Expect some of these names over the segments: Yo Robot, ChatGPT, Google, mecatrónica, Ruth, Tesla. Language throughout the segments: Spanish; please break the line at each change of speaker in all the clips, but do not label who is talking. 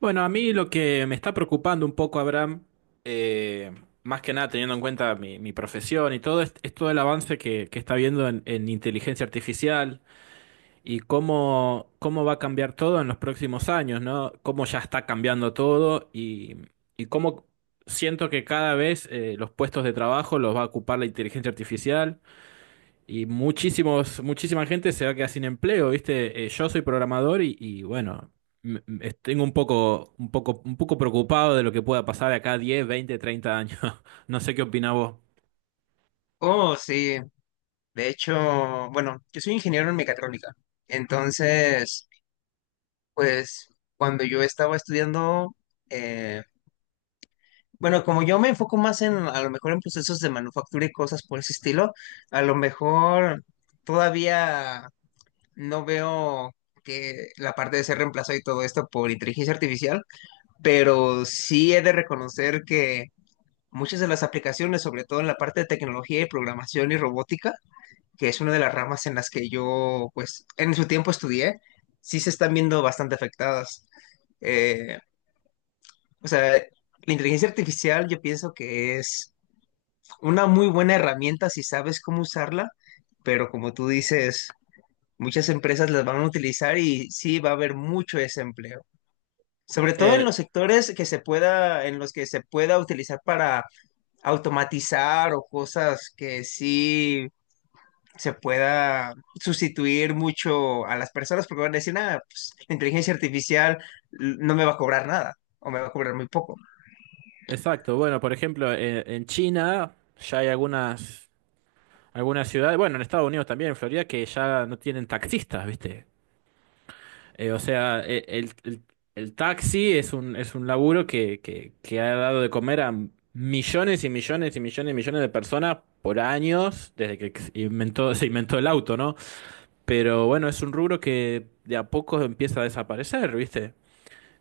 Bueno, a mí lo que me está preocupando un poco, Abraham, eh, más que nada teniendo en cuenta mi profesión y todo, es todo el avance que está habiendo en inteligencia artificial y cómo va a cambiar todo en los próximos años, ¿no? Cómo ya está cambiando todo y cómo siento que cada vez los puestos de trabajo los va a ocupar la inteligencia artificial y muchísima gente se va a quedar sin empleo, ¿viste? Yo soy programador bueno, tengo un poco, un poco preocupado de lo que pueda pasar de acá a 10, 20, 30 años. No sé qué opinás vos.
Oh, sí. De hecho, bueno, yo soy ingeniero en mecatrónica. Entonces, pues cuando yo estaba estudiando, eh, bueno, como yo me enfoco más a lo mejor en procesos de manufactura y cosas por ese estilo, a lo mejor todavía no veo que la parte de ser reemplazado y todo esto por inteligencia artificial, pero sí he de reconocer que muchas de las aplicaciones, sobre todo en la parte de tecnología y programación y robótica, que es una de las ramas en las que yo, pues, en su tiempo estudié, sí se están viendo bastante afectadas. Eh, o sea, la inteligencia artificial yo pienso que es una muy buena herramienta si sabes cómo usarla, pero como tú dices, muchas empresas las van a utilizar y sí va a haber mucho desempleo. Sobre todo en
Eh,
los sectores que se pueda, en los que se pueda utilizar para automatizar o cosas que sí se pueda sustituir mucho a las personas porque van a decir, nada, pues, la inteligencia artificial no me va a cobrar nada o me va a cobrar muy poco.
exacto, bueno, por ejemplo, en China ya hay algunas ciudades, bueno, en Estados Unidos también, en Florida, que ya no tienen taxistas, ¿viste? O sea, el taxi es un laburo que ha dado de comer a millones y millones y millones y millones de personas por años, desde que inventó, se inventó el auto, ¿no? Pero bueno, es un rubro que de a poco empieza a desaparecer, ¿viste?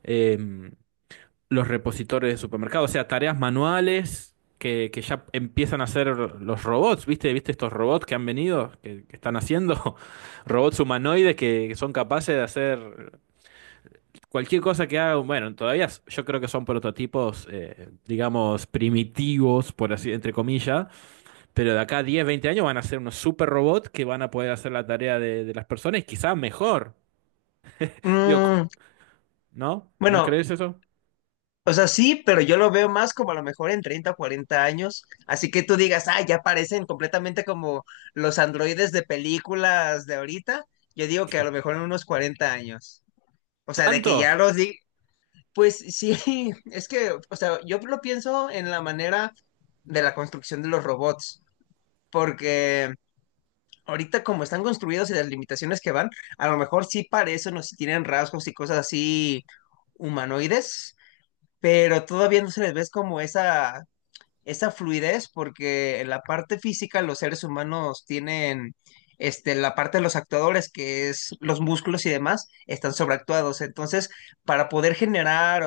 Em, los repositores de supermercados, o sea, tareas manuales que ya empiezan a hacer los robots, ¿viste? ¿Viste estos robots que han venido, que están haciendo? Robots humanoides que son capaces de hacer. Cualquier cosa que hagan, bueno, yo creo que son prototipos, digamos, primitivos, por así, entre comillas, pero de acá a 10, 20 años van a ser unos super robots que van a poder hacer la tarea de las personas y quizás mejor. Digo, c-
Mm,
¿No? ¿No
bueno,
crees eso?
o sea, sí, pero yo lo veo más como a lo mejor en treinta o 40 años. Así que tú digas, ah, ya parecen completamente como los androides de películas de ahorita. Yo digo que a lo mejor en unos 40 años. O sea, de que ya
¿Tanto?
los di. Pues sí, es que, o sea, yo lo pienso en la manera de la construcción de los robots, porque ahorita como están construidos y las limitaciones que van, a lo mejor sí parecen o sí tienen rasgos y cosas así humanoides, pero todavía no se les ve como esa fluidez, porque en la parte física los seres humanos tienen, este, la parte de los actuadores, que es los músculos y demás, están sobreactuados. Entonces, para poder generar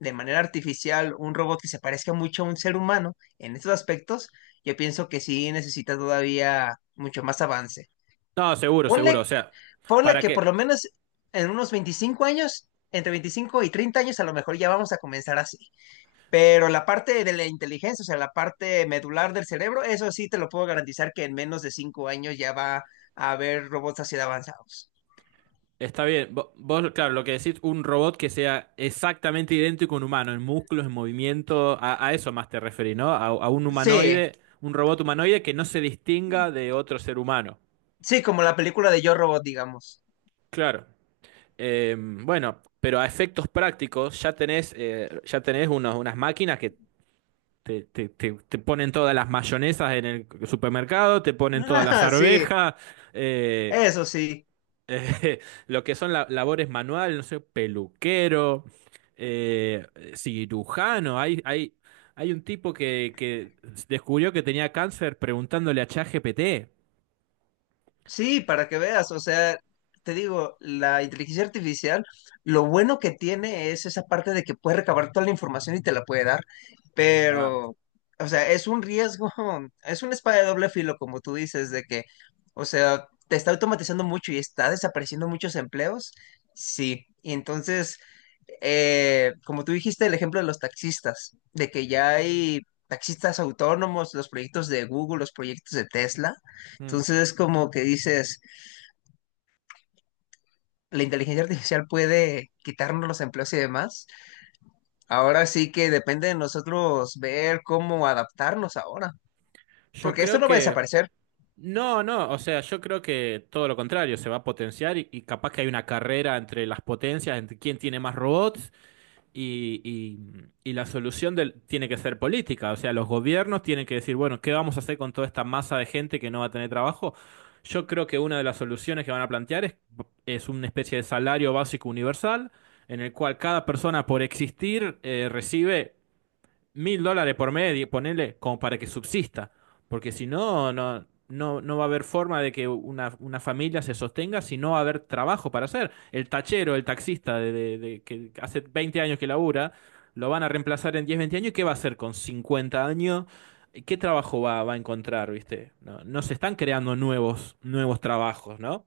de manera artificial un robot que se parezca mucho a un ser humano en estos aspectos, yo pienso que sí necesita todavía mucho más avance.
No, seguro, seguro.
Ponle,
O sea,
ponle
¿para
que por
qué?
lo menos en unos 25 años, entre 25 y 30 años, a lo mejor ya vamos a comenzar así. Pero la parte de la inteligencia, o sea, la parte medular del cerebro, eso sí te lo puedo garantizar que en menos de 5 años ya va a haber robots así de avanzados.
Está bien. Vos, claro, lo que decís, un robot que sea exactamente idéntico a un humano, en músculos, en movimiento, a eso más te referís, ¿no? A a un
Sí,
humanoide, un robot humanoide que no se distinga de otro ser humano.
sí, como la película de Yo Robot, digamos.
Claro. Bueno, pero a efectos prácticos ya tenés unas máquinas que te ponen todas las mayonesas en el supermercado, te ponen todas las
Ah, sí,
arvejas, eh,
eso sí.
eh, lo que son labores manuales, no sé, peluquero, eh, cirujano. Hay un tipo que descubrió que tenía cáncer preguntándole a ChatGPT.
Sí, para que veas, o sea, te digo, la inteligencia artificial, lo bueno que tiene es esa parte de que puede recabar toda la información y te la puede dar,
Ah.
pero, o sea, es un riesgo, es una espada de doble filo, como tú dices, de que, o sea, te está automatizando mucho y está desapareciendo muchos empleos, sí, y entonces como tú dijiste, el ejemplo de los taxistas, de que ya hay taxistas autónomos, los proyectos de Google, los proyectos de Tesla.
Mm.
Entonces es como que dices, la inteligencia artificial puede quitarnos los empleos y demás. Ahora sí que depende de nosotros ver cómo adaptarnos ahora.
Yo
Porque esto
creo
no va a
que...
desaparecer.
No, no, o sea, yo creo que todo lo contrario, se va a potenciar y capaz que hay una carrera entre las potencias, entre quién tiene más robots y, y- y la solución tiene que ser política, o sea, los gobiernos tienen que decir, bueno, ¿qué vamos a hacer con toda esta masa de gente que no va a tener trabajo? Yo creo que una de las soluciones que van a plantear es una especie de salario básico universal en el cual cada persona por existir recibe $1000 por mes, ponerle como para que subsista, porque si no, no va a haber forma de que una familia se sostenga si no va a haber trabajo para hacer. El tachero, el taxista que hace 20 años que labura, lo van a reemplazar en 10 20 años, ¿y qué va a hacer con 50 años? ¿Qué trabajo va a encontrar, viste? No, no se están creando nuevos, nuevos trabajos, ¿no?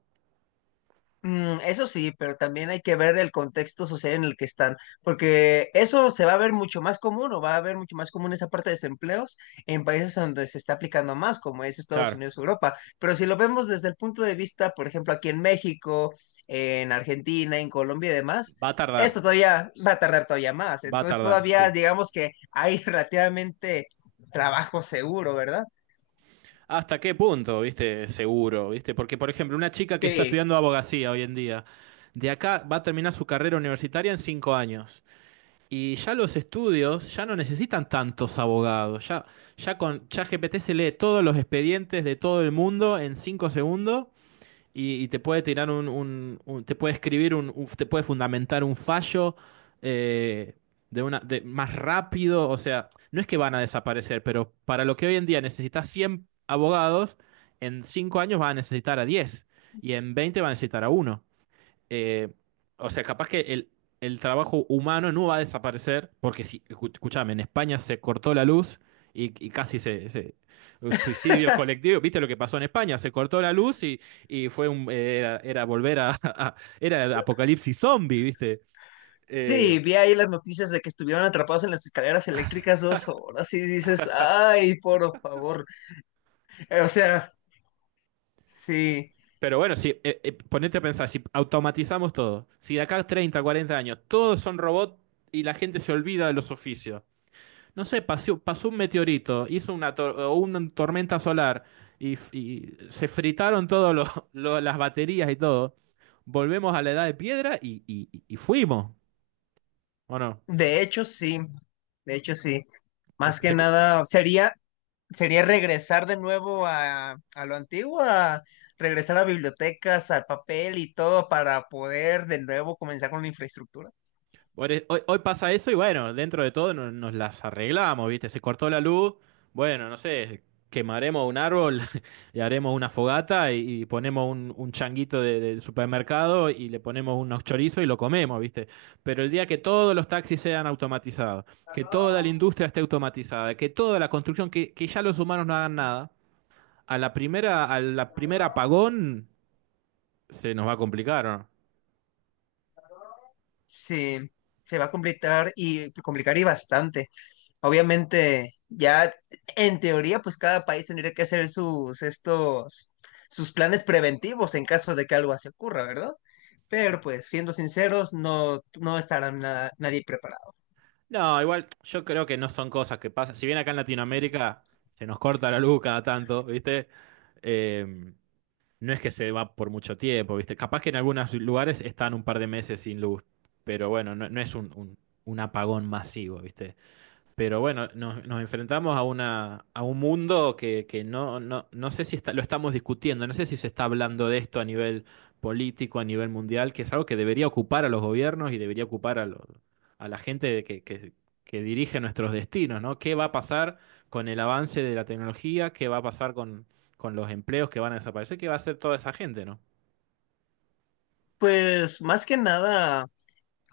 Mm, eso sí, pero también hay que ver el contexto social en el que están, porque eso se va a ver mucho más común o va a ver mucho más común esa parte de desempleos en países donde se está aplicando más, como es Estados
Claro,
Unidos, Europa. Pero si lo vemos desde el punto de vista, por ejemplo, aquí en México, en Argentina, en Colombia y demás,
va a tardar,
esto todavía va a tardar todavía más.
va a
Entonces
tardar, sí.
todavía digamos que hay relativamente trabajo seguro, ¿verdad?
¿Hasta qué punto, viste? Seguro, viste? Porque, por ejemplo, una chica que está
Sí.
estudiando abogacía hoy en día, de acá va a terminar su carrera universitaria en 5 años. Y ya los estudios ya no necesitan tantos abogados. Ya, ya con ChatGPT se lee todos los expedientes de todo el mundo en 5 segundos y te puede tirar te puede escribir te puede fundamentar un fallo eh, de una de más rápido, o sea, no es que van a desaparecer, pero para lo que hoy en día necesitas 100 abogados, en 5 años va a necesitar a 10 y en 20 va a necesitar a uno eh, o sea, capaz que el trabajo humano no va a desaparecer, porque si, escuchame, en España se cortó la luz y casi suicidios colectivos, ¿viste lo que pasó en España? Se cortó la luz y fue un, era volver a, era el apocalipsis zombie, ¿viste?
Sí,
Eh,
vi ahí las noticias de que estuvieron atrapados en las escaleras eléctricas 2 horas y dices, ay, por favor. O sea, sí,
pero bueno, si, ponete a pensar, si automatizamos todo, si de acá a 30, 40 años todos son robots y la gente se olvida de los oficios. No sé, pasó, pasó un meteorito, hizo una, o una tormenta solar y, y se fritaron las baterías y todo. Volvemos a la edad de piedra y fuimos, ¿o no?
de hecho sí, de hecho sí. Más que
Se,
nada, sería, sería regresar de nuevo a lo antiguo, a regresar a bibliotecas, al papel y todo para poder de nuevo comenzar con la infraestructura.
Hoy pasa eso y bueno, dentro de todo nos, nos las arreglamos, ¿viste? Se cortó la luz, bueno, no sé, quemaremos un árbol y haremos una fogata y ponemos un changuito del supermercado y le ponemos unos chorizos y lo comemos, ¿viste? Pero el día que todos los taxis sean automatizados, que toda la industria esté automatizada, que toda la construcción, que ya los humanos no hagan nada, a la primera apagón se nos va a complicar, ¿o ¿no?
Sí, se va a complicar y complicar y bastante. Obviamente, ya en teoría, pues cada país tendría que hacer sus planes preventivos en caso de que algo así ocurra, ¿verdad? Pero pues, siendo sinceros, no, no estará nadie preparado.
No, igual yo creo que no son cosas que pasan. Si bien acá en Latinoamérica se nos corta la luz cada tanto, ¿viste? Eh, no es que se va por mucho tiempo, ¿viste? Capaz que en algunos lugares están un par de meses sin luz, pero bueno, no, no es un apagón masivo, ¿viste? Pero bueno, nos, nos enfrentamos a una, a un mundo que no, no sé si lo estamos discutiendo, no sé si se está hablando de esto a nivel político, a nivel mundial, que es algo que debería ocupar a los gobiernos y debería ocupar a, a la gente que dirige nuestros destinos, ¿no? ¿Qué va a pasar con el avance de la tecnología? ¿Qué va a pasar con los empleos que van a desaparecer? ¿Qué va a hacer toda esa gente, ¿no?
Pues más que nada,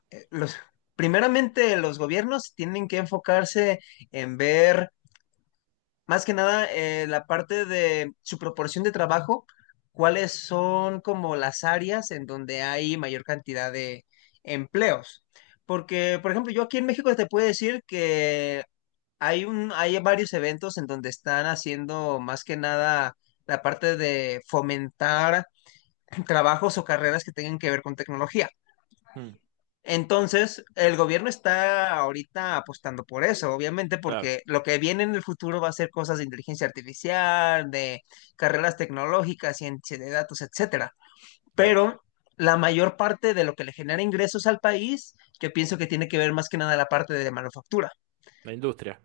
eh, los, primeramente los gobiernos tienen que enfocarse en ver. Más que nada, la parte de su proporción de trabajo, ¿cuáles son como las áreas en donde hay mayor cantidad de empleos? Porque, por ejemplo, yo aquí en México te puedo decir que hay varios eventos en donde están haciendo más que nada la parte de fomentar trabajos o carreras que tengan que ver con tecnología.
Mm,
Entonces, el gobierno está ahorita apostando por eso, obviamente,
claro,
porque lo que viene en el futuro va a ser cosas de inteligencia artificial, de carreras tecnológicas, ciencia de datos, etcétera.
claro.
Pero la mayor parte de lo que le genera ingresos al país, yo pienso que tiene que ver más que nada la parte de manufactura,
La industria,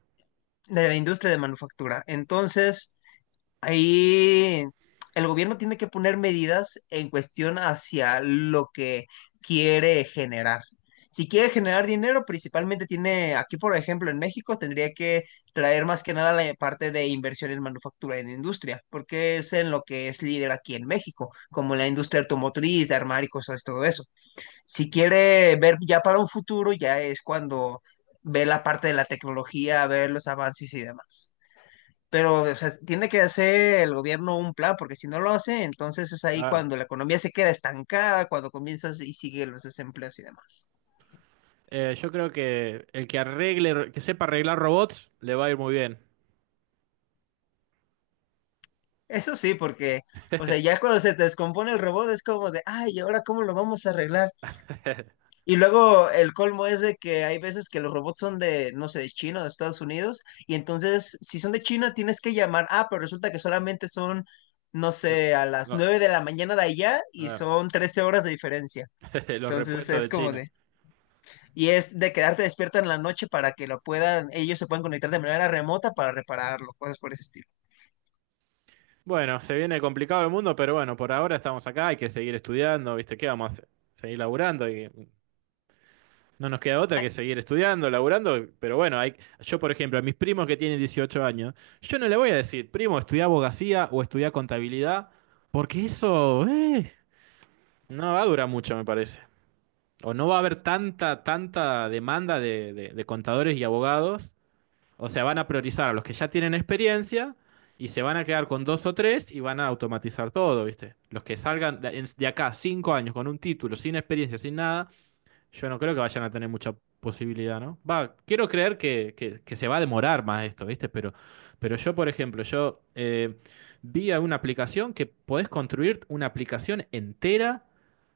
de la industria de manufactura. Entonces, ahí el gobierno tiene que poner medidas en cuestión hacia lo que quiere generar. Si quiere generar dinero, principalmente tiene, aquí por ejemplo en México, tendría que traer más que nada la parte de inversión en manufactura, en industria, porque es en lo que es líder aquí en México, como la industria automotriz, de armar y cosas, todo eso. Si quiere ver ya para un futuro, ya es cuando ve la parte de la tecnología, ver los avances y demás. Pero, o sea, tiene que hacer el gobierno un plan, porque si no lo hace, entonces es ahí
claro.
cuando la economía se queda estancada, cuando comienzas y sigue los desempleos y demás.
Yo creo que el que arregle, que sepa arreglar robots, le va a ir muy bien.
Eso sí, porque, o sea, ya cuando se te descompone el robot es como de, ay, ¿y ahora cómo lo vamos a arreglar? Y luego el colmo es de que hay veces que los robots son de, no sé, de China o de Estados Unidos, y entonces, si son de China, tienes que llamar, ah, pero resulta que solamente son, no sé, a las
No,
9 de la mañana de allá y
eh,
son 13 horas de diferencia.
los
Entonces
repuestos
es
de
como
China.
de... Y es de quedarte despierta en la noche para que lo puedan, ellos se puedan conectar de manera remota para repararlo, cosas por ese estilo.
Bueno, se viene complicado el mundo, pero bueno, por ahora estamos acá, hay que seguir estudiando, ¿viste? ¿Qué vamos a hacer? Seguir laburando y no nos queda otra que seguir estudiando, laburando, pero bueno, hay, yo por ejemplo, a mis primos que tienen 18 años, yo no le voy a decir, primo, estudia abogacía o estudia contabilidad, porque eso, no va a durar mucho, me parece. O no va a haber tanta, tanta demanda de, de contadores y abogados, o sea, van a priorizar a los que ya tienen experiencia y se van a quedar con dos o tres y van a automatizar todo, ¿viste? Los que salgan de, de acá cinco años con un título, sin experiencia, sin nada yo no creo que vayan a tener mucha posibilidad, ¿no? Va, quiero creer que, que se va a demorar más esto, ¿viste? Pero yo, por ejemplo, yo vi a una aplicación que podés construir una aplicación entera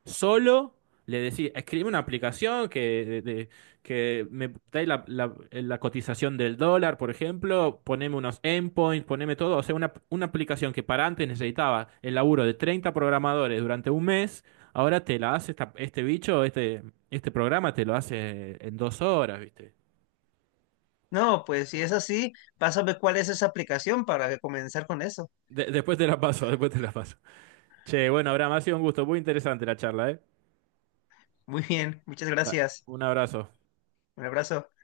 solo. Le decís, escribe una aplicación que, que me dé la, la cotización del dólar, por ejemplo, poneme unos endpoints, poneme todo. O sea, una aplicación que para antes necesitaba el laburo de 30 programadores durante un mes. Ahora te la hace este bicho, este programa te lo hace en 2 horas, ¿viste?
No, pues si es así, pásame cuál es esa aplicación para comenzar con eso.
Después te la paso, después te la paso. Che, bueno, Abraham, ha sido un gusto, muy interesante la charla, ¿eh?
Muy bien, muchas
Da-
gracias.
un abrazo.
Un abrazo.